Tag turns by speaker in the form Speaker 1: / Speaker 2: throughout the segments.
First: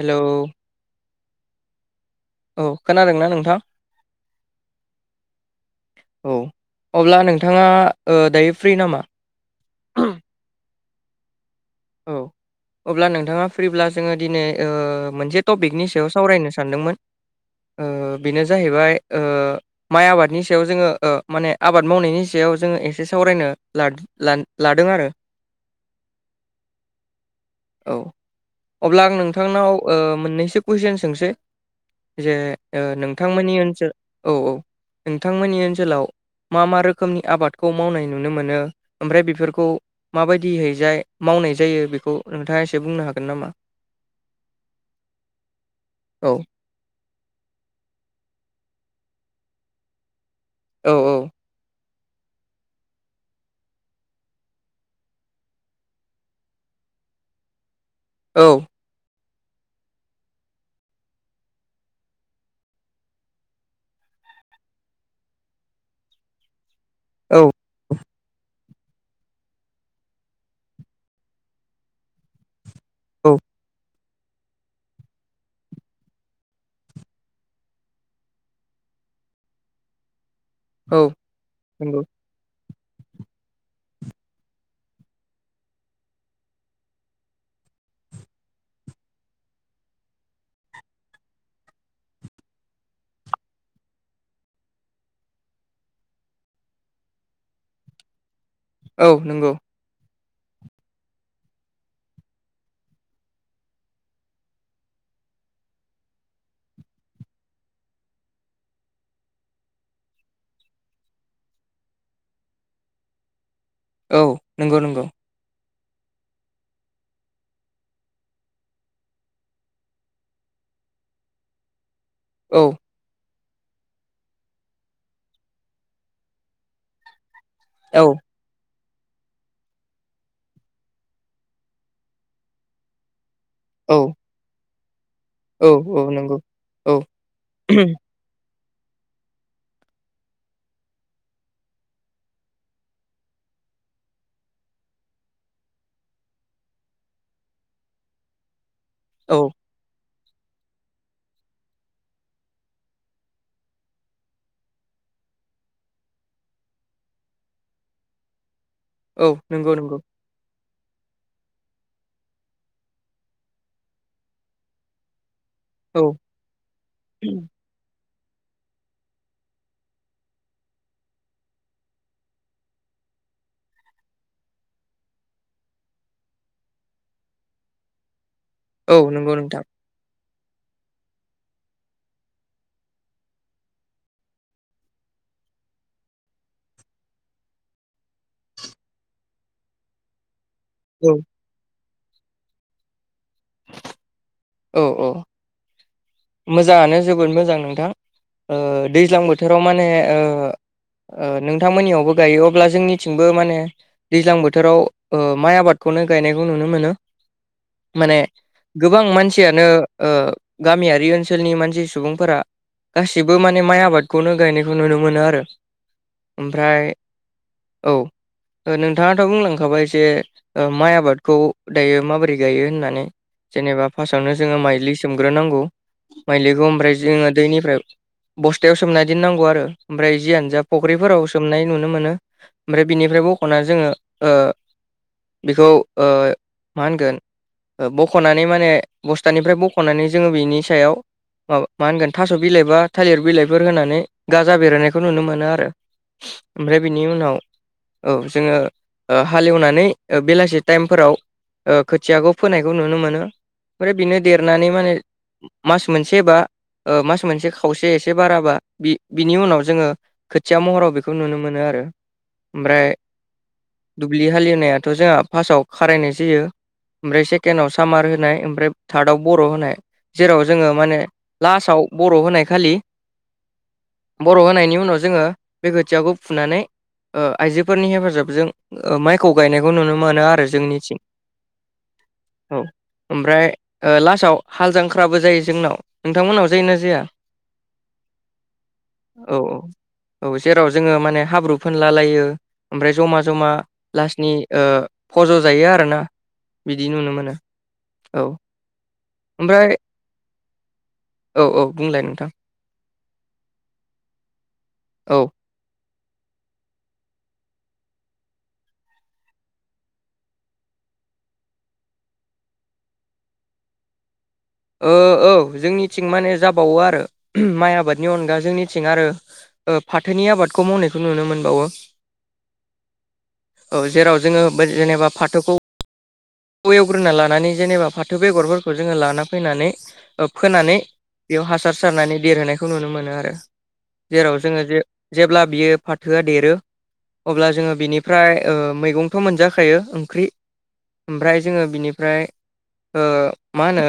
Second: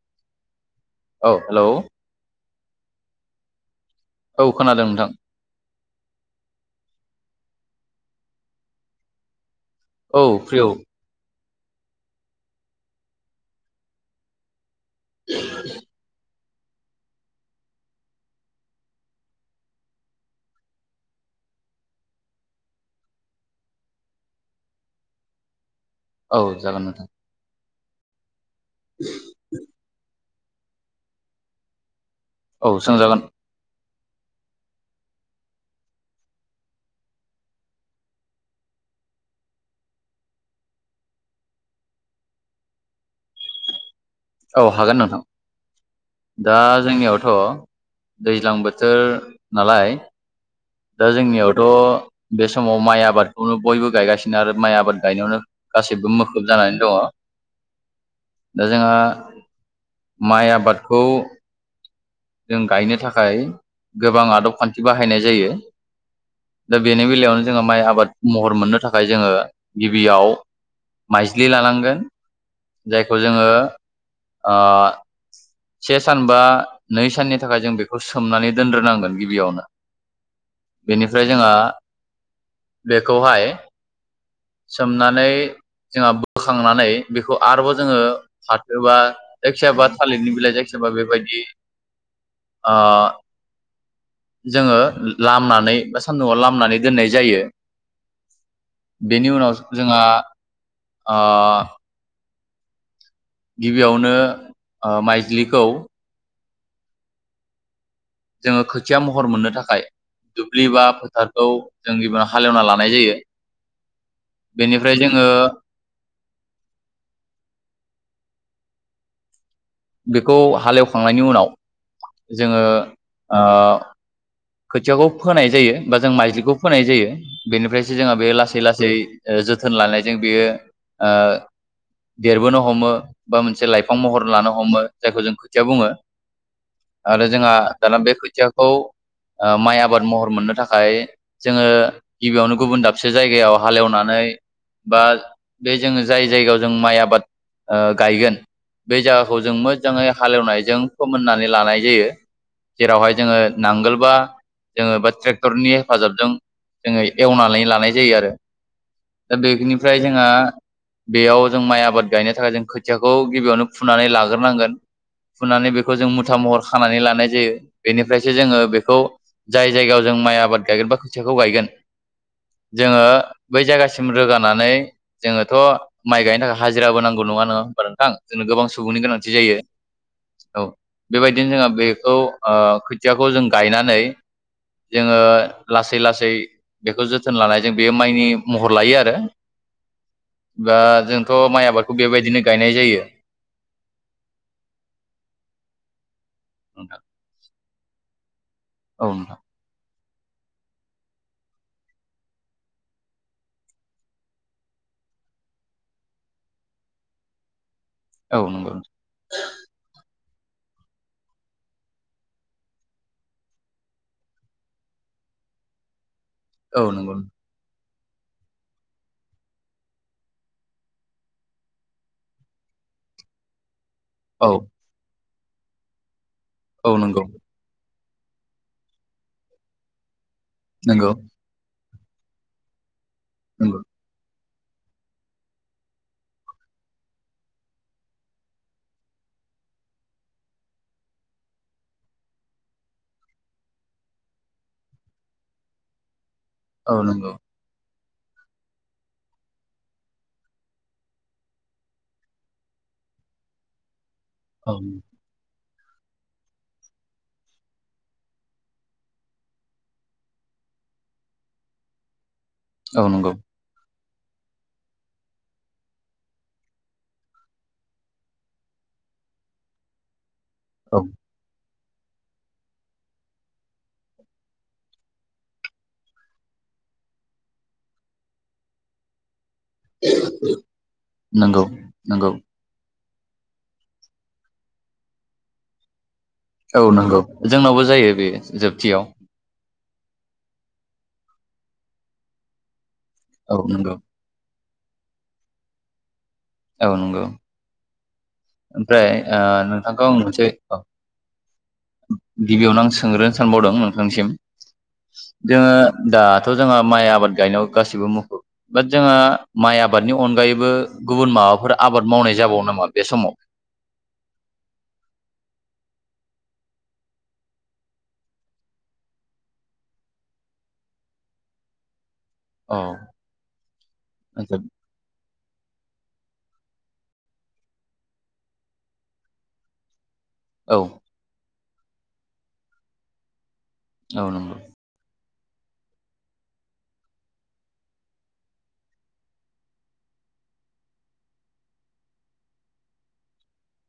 Speaker 1: Hello
Speaker 2: औ hello.
Speaker 1: औ खोनादोंना नोंथां?
Speaker 2: औ खोनादों नोंथां।
Speaker 1: औ अब्ला नोंथाङा ओ दायो फ्रि नामा?
Speaker 2: औ फ्रि
Speaker 1: औ अब्ला नोंथाङा फ्रिब्ला जोङो दिनै ओ मोनसे टपिकनि सायाव सावरायनो सानदोंमोन बेनो जाहैबाय ओ माइ आबादनि सायाव ओ जोङो माने आबाद मावनायनि सायाव जोङो एसे सावरायनो लादों ला-लादों आरो
Speaker 2: औ जागोन नोंथां।
Speaker 1: औ अब्ला आं नोंथांनाव ओ मोननैसो कुइसन सोंसै जे
Speaker 2: औ सोंजागोन
Speaker 1: नोंथांमोननि ओनसोल औ औ नोंथांमोननि ओनसोलाव मा मा रोखोमनि आबादखौ मावनाय नुनो मोनो ओमफ्राय बेफोरखौ माबायदि हैजाय मावनाय जायो बेखौ नोंथाङा एसे बुंनो हागोन नामा?
Speaker 2: औ हागोन नोंथां
Speaker 1: औ
Speaker 2: दा जोंनियावथ' दैज्लां बोथोर नालाय
Speaker 1: औ
Speaker 2: दा जोंनियावथ' बे समाव माइ आबादखौनो बयबो गायगासिनो आरो माइ आबाद गायनायावनो गासिबो मोखुब जानानै दङ।
Speaker 1: औ
Speaker 2: दा जोंहा माइ आबादखौ जों गायनो थाखाय गोबां आदब खान्थि बाहायनाय जायो। दा बेनि बेलायावनो जोङो
Speaker 1: औ
Speaker 2: माइ आबाद महर मोननो थाखाय ओमफाय जोङो गिबियाव माइज्लि लानांगोन। जायखौ जोङो ओ से सानबा नै साननि थाखाय जों बेखौ सोमनानै दोनग्रोनांगोन गिबियावनो
Speaker 1: औ
Speaker 2: बेनिफ्राय जोंहा
Speaker 1: नंगौ
Speaker 2: बेखौहाय सोमनानै जोंहा बोखांनानै बेखौ आरोबाव जोङो फाथोबा जायखियाबा थालिरनि बिलाइ जायखियाबा बेबायदि आ जोङो लामनानै बा सान्दुंआव लामनानै दोननाय जायो।
Speaker 1: औ
Speaker 2: बेनि
Speaker 1: नंगौ
Speaker 2: उनाव जोंहा अ गिबियावनो ओ माइज्लिखौ जोङो खोथिया महर मोननो थाखाय दुब्लि बा फोथारखौ जों गिबियाव हालेवना लानाय जायो।
Speaker 1: औ नंगौ
Speaker 2: बेनिफ्राय
Speaker 1: नंगौ
Speaker 2: जोङो बेखौ हालेवखांनायनि उनाव जोङो
Speaker 1: औ
Speaker 2: ओ खोथियाखौ फोनाय जायो बा जों माइज्लिखौ फोनाय जायो बेनिफ्रायसो
Speaker 1: औ
Speaker 2: जोंहा बे लासै लासै जोथोन लानायजों बियो ओ देरबोनो हमो बा मोनसे लाइफां
Speaker 1: औ
Speaker 2: महर लानो हमो जायखौ जों खोथिया
Speaker 1: औ
Speaker 2: बुङो
Speaker 1: औ नंगौ औ
Speaker 2: आरो जोंहा दाना बे खोथियाखौ ओ माइ आबाद महर मोननो थाखाय जोङो गिबियावनो गुबुन दाबसे जायगायाव हालेवनानै बा बे जोङो जाय जायगायाव जों माइ आबाद गायगोन बे
Speaker 1: औ
Speaker 2: जायगाखौ जों मो जाङै हालेवनायजों फोमोननानै लानाय जायो जेराव जोङो नांगोल बा जोङो ट्रेक्टरनि हेफाजाबजों जोङो एवनानै लानाय जायो आरो
Speaker 1: औ
Speaker 2: दा
Speaker 1: नंगौ नंगौ
Speaker 2: बेनिफ्राय जोंहा बेयाव जों माइ आबाद गायनो थाखाय जों खोथियाखौ गिबियावनो फुनानै लाग्रोनांगोन। फुनानै बेखौ
Speaker 1: औ
Speaker 2: जों मुथा महर खानानै लानाय जायो बेनिफ्रायसो जोङो बेखौ खौ जाय जायगायाव जों माइ आबाद गायगोन बा खोथियाखौ गायगोन जोङो बै जायगासिम रोगानानै जोङोथ' माइ गायनो थाखाय हाजिराबो नांगौ नङा नोङा होमबा नोंथां जोंनो गोबां सम
Speaker 1: औ
Speaker 2: सुबुंनि गोनांथि
Speaker 1: नंगौ
Speaker 2: जायो
Speaker 1: नोंथां
Speaker 2: औ बेबायदिनो जोंहा बेखौ ओ खोथियाखौ जों गायनानै जोङो लासै लासै बेखौ जोथोन लानाय जों बेयो माइनि महर लायो आरो
Speaker 1: [unintelligible]
Speaker 2: दा
Speaker 1: औ
Speaker 2: जोंथ' माइ आबादखौ बेबायदिनो गायनाय जायो
Speaker 1: औ औ मोजाङानो
Speaker 2: नोंथां
Speaker 1: जोबोद मोजां नोंथां
Speaker 2: औ
Speaker 1: दैज्लां
Speaker 2: नोंथां
Speaker 1: बोथोर औ माने ओ नोंथांमोननियावबो गायो अब्ला जोंनिथिंबो माने दैज्लां बोथोराव माइ आबादखौनो गायनायखौ नुनो मोनो माने
Speaker 2: औ नंगौ
Speaker 1: गोबां मानसि यानो गामियारि ओनसोलनि मानसि सुबुंफोरा गासिबो माने माइ आबादखौनो गायनायखौ नुनो मोनो आरो ओमफ्राय
Speaker 2: औ नंगौ
Speaker 1: औ नोंथाङाथ' बुंलांखाबाय जे माइ आबादखौ दायो माबोरै गायो होननानै जेनेबा फार्स्टआवनो
Speaker 2: औ
Speaker 1: जोङो माइलि सोमग्रोनांगौ माइलिखौ
Speaker 2: औ
Speaker 1: ओमफ्राय
Speaker 2: नंगौ
Speaker 1: जोङो दैनिफ्राय बस्थायाव सोमनायदिन नांगौ आरो ओमफ्राय जियानो जा
Speaker 2: नंगौ
Speaker 1: फख्रिफोराव सोमनाय नुनो मोनो ओमफ्राय बिनिफ्राय बख'ना
Speaker 2: नंगौ
Speaker 1: जोङो बेखौ मा होनगोन बख'नानै माने बस्थानिफ्राय बख'नानै जोङो बिनि सायाव माबा मा होनगोन थास' बिलाइ बा थालिर बिलाइफोर होनानै गाजा बेरायनायखौ नुनो मोनो आरो ओमफ्राय
Speaker 2: औ
Speaker 1: बिनि
Speaker 2: नंगौ
Speaker 1: उनाव औ जोङो हालेवनानै बेलासि टाइमफोराव खोथियाखौ फोनायखौ नुनो मोनो ओमफ्राय बिनो देरनानै
Speaker 2: औ
Speaker 1: माने मास मोनसेबा मास मोनसे खावसे एसे बाराबा बि बिनि उनाव जोङो खोथिया महराव बेखौ नुनो मोनो आरो ओमफ्राय
Speaker 2: औ नंगौ
Speaker 1: दुब्लि हालिवनायाथ' जोंहा फार्स्टआव खारायनाय जायो ओमफ्राय सेकेणडआव सामार होनाय ओमफ्राय थार्डआव बर' होनाय जेराव जोङो माने
Speaker 2: औ
Speaker 1: लास्टाव बर' होनाय खालि बर' होनायनि उनाव जोङो बे खोथियाखौ फुनानै आइजोफोरनि हेफाजाबजों माइखौ गायनायखौ नुनो मोनो आरो जोंनिथिं
Speaker 2: नंगौ नंगौ
Speaker 1: औ ओमफ्राय लास्टाव हाल जांख्राबो जायो जोंनाव नोंथांमोननाव जायोना
Speaker 2: औ
Speaker 1: जाया
Speaker 2: नंगौ जोंनावबो जायो बे जोबथियाव
Speaker 1: औ औ औ जेराव जोङो माने हाब्रु फोनला लायो ओमफ्राय जमा जमा
Speaker 2: औ नंगौ
Speaker 1: लास्टनि फज' जायो आरोना बिदि
Speaker 2: औ
Speaker 1: नुनो
Speaker 2: नंगौ
Speaker 1: मोनो औ
Speaker 2: ओमफ्राय
Speaker 1: ओमफ्राय
Speaker 2: नोंथांखौ आं मोनस औ
Speaker 1: औ औ बुंलाय नोंथां
Speaker 2: गिबियावनो आं सोंग्रोनो सानबावदों नोंथांसिम
Speaker 1: औ
Speaker 2: जोङो दाथ' जोंहा माइ आबाद गायनायाव गासिबो मुखुब बा जोंहा माइ आबादनि अनगायैबो गुबुन माबाफोर आबाद मावनाय जाबावो नामा बे समाव
Speaker 1: औ जोंनिथिं माने जाबावो आरो माइ आबादनि अनगा जोंनिथिं आरो फाथोनि आबादखौ मावनायखौ नुनो मोनबावो
Speaker 2: औ
Speaker 1: औ जेराव जोङो जेनेबा फाथौखौ एवग्रोना लानानै जेनेबा फाथो बेगरफोरखौ जोङो लाना फैनानै
Speaker 2: औ
Speaker 1: फोनानै बेयाव हासार सारनानै देरहोनायखौ नुनो मोनो आरो
Speaker 2: औ
Speaker 1: जेराव
Speaker 2: नंगौ
Speaker 1: जोङो जे जेब्ला बियो फाथोआ देरो अब्ला जोङो बिनिफ्राय मैगंथ' मोनजाखायो ओंख्रि ओमफ्राय जोङो बिनिफ्राय मा होनो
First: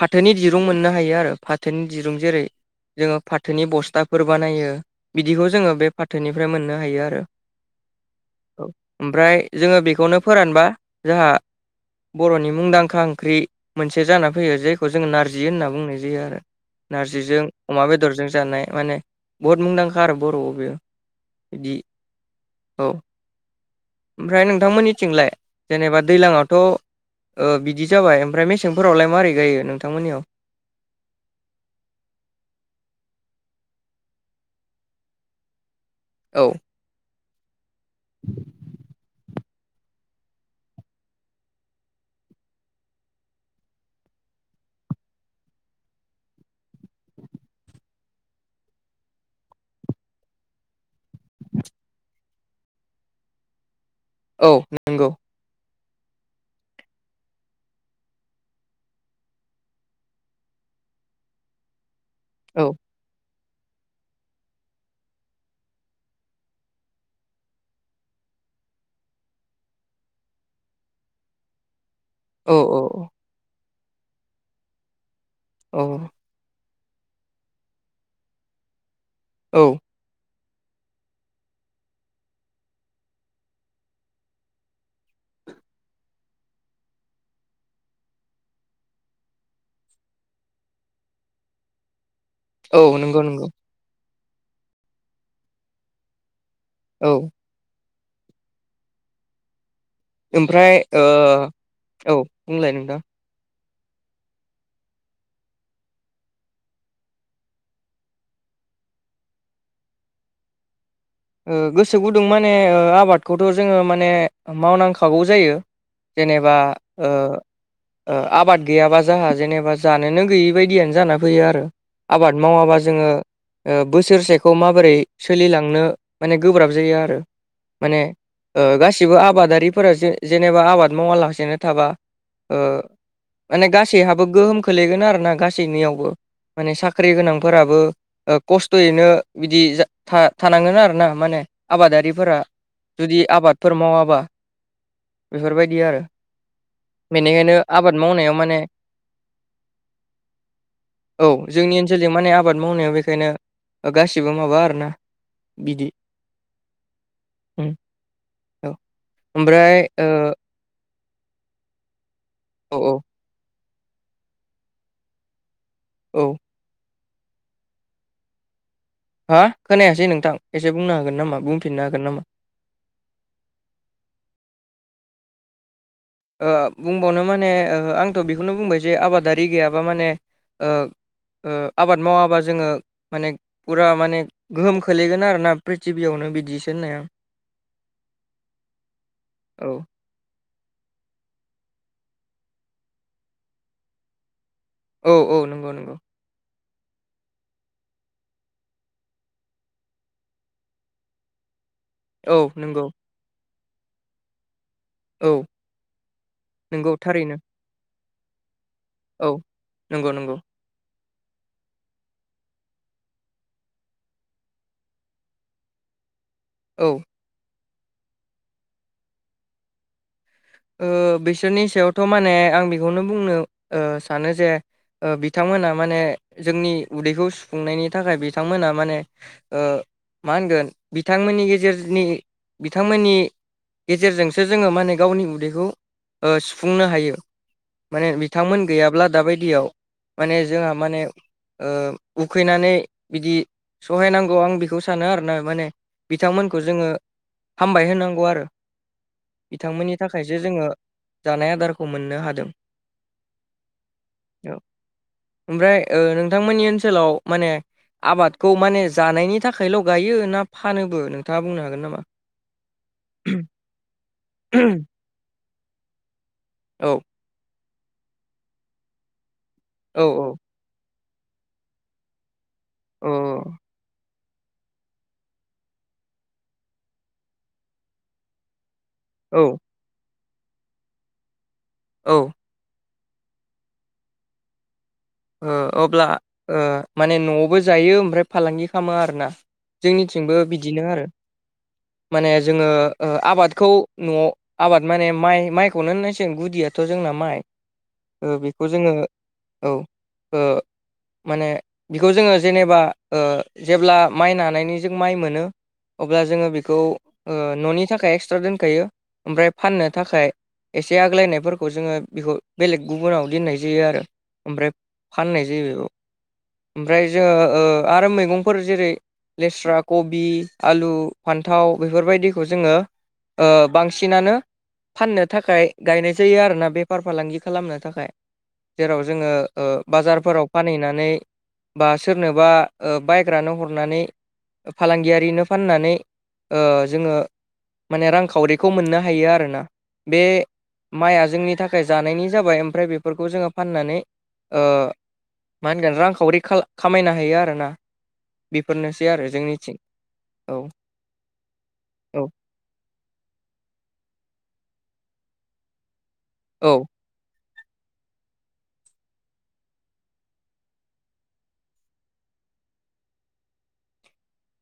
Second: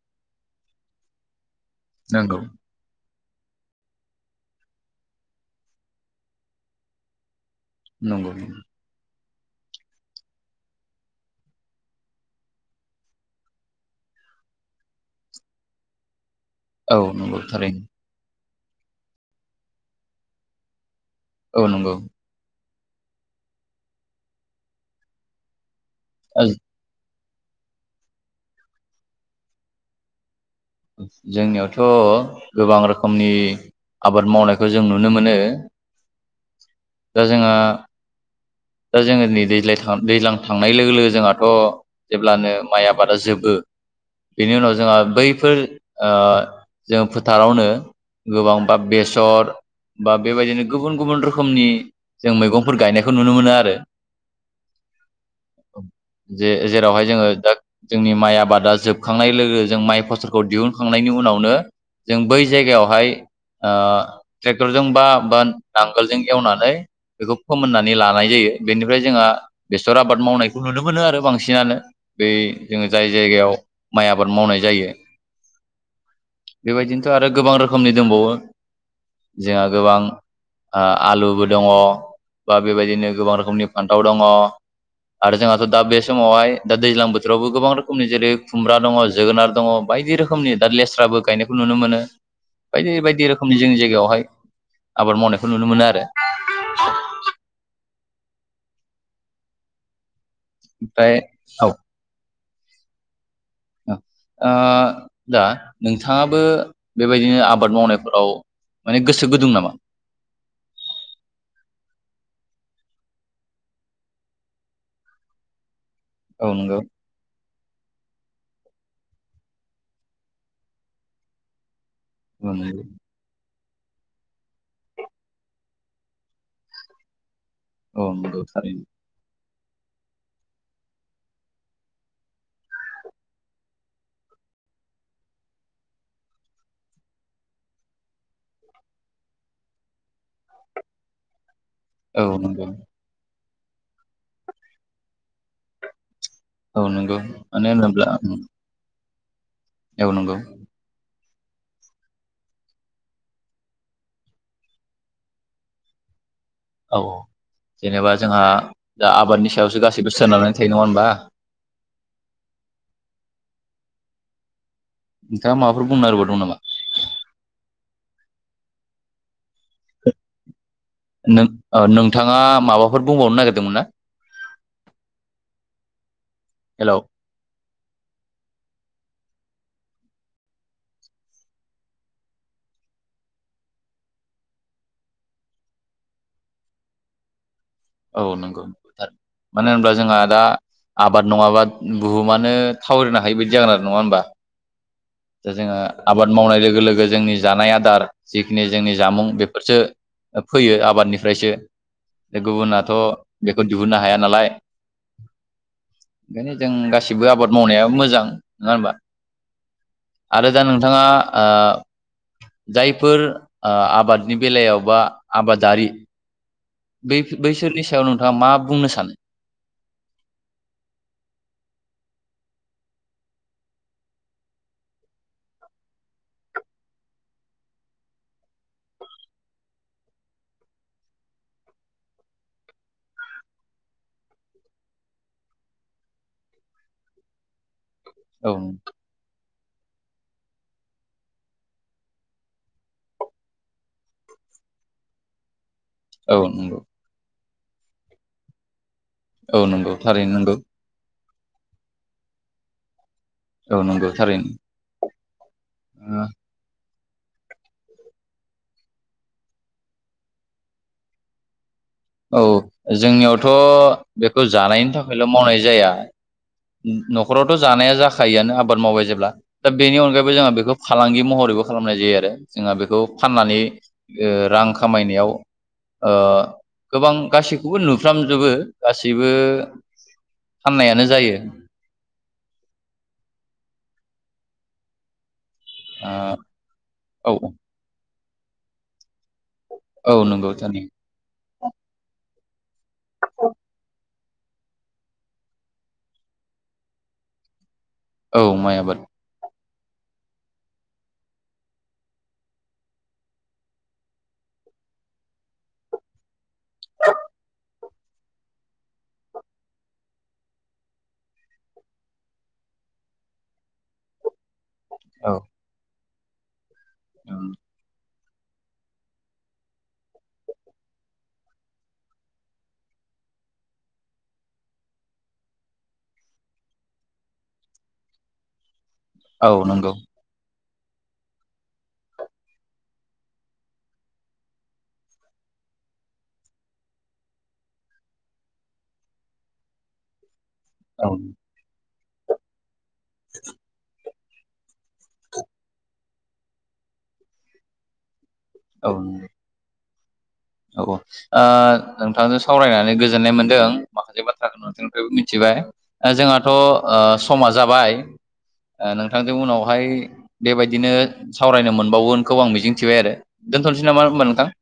Speaker 1: फाथोनि दिरुं मोननो हायो आरो फाथोनि दिरुं
Speaker 2: नंगौ
Speaker 1: जेरै जोङो फाथोनि बस्थाफोर बानायो बिदिखौ जोङो बे फाथोनिफ्राय मोननो हायो आरो
Speaker 2: नंगौ
Speaker 1: औ ओमफ्राय जोङो बेखौनो फोरानबा जोंहा बर नि मुंदांखा ओंख्रि मोनसे जाना फैयो जेखौ जोङो नारजि होनना बुंनाय जायो आरो
Speaker 2: औ नंगौ
Speaker 1: नारजिजों
Speaker 2: थारैनो
Speaker 1: अमा बेदरजों जानाय माने बहुद मुंदांखा आरो बर आव बेयो
Speaker 2: औ
Speaker 1: बिदि
Speaker 2: नंगौ
Speaker 1: औ ओमफ्राय नोंथांमोननि थिंलाय जेनेबा दैलांवाथ ओ बिदि जाबाय ओमफ्राय मेसेंफोरावलाय मारै गायो नोंथांमोननियाव
Speaker 2: जोंनियावथ गोबां रोखोमनि आबाद मावनायखौ जों नुनो मोनो
Speaker 1: औ
Speaker 2: दा जोंहा
Speaker 1: [inaudible]
Speaker 2: दा जोङो नै दैज्लाय दैज्लां थांनाय लोगो लोगो जोंहाथ जेब्लानो माइ आबादा जोबो बेनि उनाव जोंहा बैफोर ओ जों फोथारावनो गोबांबा बेसर बा बेबायदिनो गुबुन गुबुन रोखोमनि जों मैगंफोर गायनायखौ नुनो मोनो आरो
Speaker 1: औ नोंगौ
Speaker 2: जे जेरावहाय जोङो दा जोंनि माइ आबादा जोबखांनाय लोगो जों माइ फसलखौ दिहुनखांनायनि उनावनो जों बै
Speaker 1: औ
Speaker 2: जायगायावहाय ओ ट्रेक्टरजों बा बा नांगोलजों एवनानै बेखौ फोमोनना नै लानाय जायो बेनिफ्राय जोंहा बेसर आबाद मावनायखौ नुनो मोनो आरो बांसिनानो बे
Speaker 1: औ औ
Speaker 2: जोङो जाय जायगायाव माइ आबाद मावनाय जायो
Speaker 1: औ
Speaker 2: बेबायदिनोथ आरो गोबां रोखोमनि दंबावो जोहा
Speaker 1: औ
Speaker 2: गोबां आं आलुबो दङ बा बेबायदिनो गोबां रोखोमनि फान्थाव दङ आरो जोंहाथ दा बे समावहाय दा दैज्लां बोथोरावबो गोबां रोखोमनि जेरै खुमब्रा दङ जोगोनार दङ बायदि रोखोमनि दा लेस्राबो गायनायखौ नुनो मोनो
Speaker 1: औ
Speaker 2: बायदि
Speaker 1: नंगौ
Speaker 2: बायदि
Speaker 1: नंगौ
Speaker 2: रोखोमनि जोंनि जायगायावहाय आबाद मावनायखौ नुनो मोनो आरो
Speaker 1: औ ओमफ्राय ओ औ बुंलाय नोंथां
Speaker 2: [unintelligible] दा नोंथाङाबो बेबायदिनो आबाद मावनायफोराव माने गोसो गुदुं नामा?
Speaker 1: ओ गोसो गुदुं माने ओ आबादखौथ जोङो माने मावनांखागौ जायो
Speaker 2: औ
Speaker 1: जेनेबा
Speaker 2: नंगौ
Speaker 1: ओ ओ आबाद गैयाबा जोंहा जेनेबा जानोनो गैयि बायदियानो जाना फैयो आरो आबाद
Speaker 2: औ
Speaker 1: मावाबा
Speaker 2: नंगौ
Speaker 1: जोङो ओ बोसोरसेखौ माबोरै सोलिलांनो माने गोब्राब जायो आरो माने
Speaker 2: औ नंगौ
Speaker 1: ओ‌
Speaker 2: थारैनो
Speaker 1: गासि सिबो आबादारिफोरा जे जेनेबा आबाद मावालासेनो थाबा ओ माने गासैहाबो गोहोम खोलैगोन आरो ना गासैनियावबो माने साख्रि गोनांफोराबो ओ खस्थ यैनो बिदि जा था-थानांगोन आरो ना माने
Speaker 2: औ
Speaker 1: आबादारिफोरा
Speaker 2: नंगौ
Speaker 1: जुदि आबादफोर मावाबा बेफोरबायदि आरो
Speaker 2: औ नंगौ
Speaker 1: बेनिखायनो
Speaker 2: मानो
Speaker 1: आबाद
Speaker 2: होनोब्ला
Speaker 1: मावनायाव माने
Speaker 2: औ नंगौ
Speaker 1: औ जोंनि ओनसोलजों माने आबाद मावनायाव बेखायनो ओ गासिबो माबा आरोना बिदि
Speaker 2: औ
Speaker 1: उम
Speaker 2: जेनेबा जोंहा
Speaker 1: औ
Speaker 2: दा आबादनि
Speaker 1: ओमफ्राय
Speaker 2: सायावसो गासैबो
Speaker 1: ओ
Speaker 2: सोनारनानै थायो नङा होनबा?
Speaker 1: औ औ
Speaker 2: नोंथाङा माबाफोर बुंनो
Speaker 1: औ
Speaker 2: नागिरबावदोंमोन नामा?
Speaker 1: होा खोनायासै नोंथां एसे बुंनो हागोन नामा बुंफिननो हागोन नामा?
Speaker 2: थाङा माबा फोर बुंबावनो नागिरदोंमोन ना? हेलौ
Speaker 1: बुंबावनो माने आंथ' बेखौनो बुंबाय जे आबादारि गैयाबा माने ओ ओ आबाद मावाबा जोङो माने फुरा माने गोहोम खोलैगोन आरोना प्रिथिबियावनो बिदिसो होननाया
Speaker 2: औ नंगौ नंगौथार
Speaker 1: औ
Speaker 2: मानो होनब्ला जोंहा दा आबाद नङाबा बुहुमानो थावरिनो हायोि बायदि जागोन आरो नङा होमबा?
Speaker 1: औ औ
Speaker 2: दा
Speaker 1: नंगौ
Speaker 2: जोंहा
Speaker 1: नंगौ
Speaker 2: आबाद मावनाय लोगो लोगो जोंनि जानाय आदार जिखिनि जोंनि जामुं बेफोरसो फैयो आबादनिफ्रायसो
Speaker 1: औ नंगौ
Speaker 2: गुबुनाथ' बेखौ दिहुननो हाया नालाय।
Speaker 1: औ
Speaker 2: ओंखायनो जों
Speaker 1: नंगौ
Speaker 2: गासिबो
Speaker 1: थारैनो
Speaker 2: आबाद मावनाया मोजां नोङा होमबा
Speaker 1: औ नंगौ नंगौ
Speaker 2: आरो दा नोंथाङा ओ जायफोर ओ आबादनि बेलायाव बा आबादारि
Speaker 1: औ
Speaker 2: ब बैसोरनि सायाव नोंथाङा मा बुंनो सानो?
Speaker 1: ओ बिसोरनि सायावथ माने आं बेखौनो बुंनो ओ सानो जे ओ बिथांमोना माने जोंनि उदैखौ सुफुंनायनि थाखाय बिथांमोना माने ओ मा होनगोन बिथांमोननि गेजेरनि बिथांमोननि गेजेरजोंसो जोङो माने गावनि उ दैखौ सुफुंनो हायो माने
Speaker 2: औ
Speaker 1: बिथांमोन गैयाब्ला दाबायदियाव माने जोंहा माने ओ उखैनानै बिदि सहायनांगौ आं बेखौ सानो आरो ना माने
Speaker 2: औ
Speaker 1: बिथांमोनखौ
Speaker 2: नंगौ
Speaker 1: जोङो हामबाय होनांगौ आरो
Speaker 2: औ नंगौ
Speaker 1: बिथांमोननि
Speaker 2: थारैनो
Speaker 1: थाखायसो
Speaker 2: नंगौ
Speaker 1: जोङो जानाय आदारखौ मोननो हादों।
Speaker 2: औ नंगौ थारैनो।
Speaker 1: औ ओमफ्राय ओ नोंथांमोननि ओनसोलाव माने आबादखौ माने जानायनि थाखायल गायो ना फानोबो नोंथाङा बुंनो हागोन नामा?
Speaker 2: औ जोंनियावथ बेखौ जानायनि थाखायल मावनाय जाया।
Speaker 1: औ
Speaker 2: नखरावथ जानाया जाखायोआनो आबाद मावबाय जेब्ला दा बेनि
Speaker 1: औ
Speaker 2: अनगायैबो जोंहा बेखौ फालांगि महरैबो खालामनाय जायो आरो जोंहा बेखौ
Speaker 1: औ
Speaker 2: फाननानै ओ रां खामायनायाव ओ गोबां गासैखौबो नुफ्रामजोबो। गासैबो
Speaker 1: औ
Speaker 2: फाननायानो जायो।
Speaker 1: औ ओ अब्लाओ माने
Speaker 2: ओ औ
Speaker 1: नआवबो जायो ओमफ्राय फालांगि खालामो आरोना?
Speaker 2: औ
Speaker 1: जोंनिथिंबो
Speaker 2: नंगौ थारैनो
Speaker 1: बिदिनो आरो माने जोङोओ आबादखौ नआव आबाद माने माइ माइखौनो होननांसिगोन गुदियाथ जोंना माइओ
Speaker 2: औ
Speaker 1: बेखौ
Speaker 2: माइ आबाद
Speaker 1: जोङो औ ओ माने बेखौ जोङो जेनेबा ओ जेब्ला माइ नानायनि जों माइ मोनो अब्ला जोङो बेखौ ओ ननि थाखाय एक्सट्रा दोनखायो ओमफ्राय फाननो थाखाय एसे आग्लायनायफोरखौ जोङो बेखौ बेलेग गुबुनाव दोननाय जायो आरो ओमफ्राय
Speaker 2: औ
Speaker 1: फाननाय जायो बेयाव ओमफ्राय जोङो
Speaker 2: उम
Speaker 1: ओ आरो मैगं फोर जेरै लेस्रा कबि आलु फान्थाव बेफोरबायदिखौ जोङो ओ बांसिनानो फाननो थाखाय गायनाय जायो आरोना बेफार फालांगि खालामनो थाखाय जेराव जोङो
Speaker 2: औ
Speaker 1: ओ
Speaker 2: नंगौ
Speaker 1: बाजारफोराव फानहैनानै बा सोरनोबा बायग्रानो हरनानै फालांगियारिनो फाननानै ओ जोङो माने रांखावरिखौ मोननो हायो आरो ना। बे
Speaker 2: औ
Speaker 1: माइआ जोंनि थाखाय जानायनि जाबाय ओमफ्राय बेफोरखौ जोङो फाननानै ओ मा होनगोन रांखावरि खाल खामायना होयो आरोना। बेफोरनोसै
Speaker 2: नंगौ
Speaker 1: आरो जोंनिथिं औ।
Speaker 2: ओ
Speaker 1: औ
Speaker 2: नोंथांजों सावरायनानै गोजोननाय मोनदों माखासे बाथ्राखौ। ओ जोंहाथ'
Speaker 1: औ
Speaker 2: ओ समा जाबाय। ओ नोंथांजों उनावहाय बेबायदिनो सावरायनो मोनबावगोनखौ आं मिजिंथिबाय आरो। दोनथ'नोसै नामा होनबा नोंथां?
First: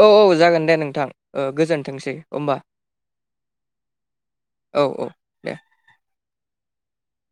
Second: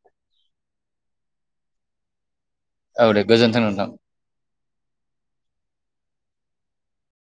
Speaker 1: औ औ जागोन दे नोंथां ओ गोजोन्थोंसै होमबा।
Speaker 2: औ दे गोजोन्थों नोंथां।
Speaker 1: औ औ। दे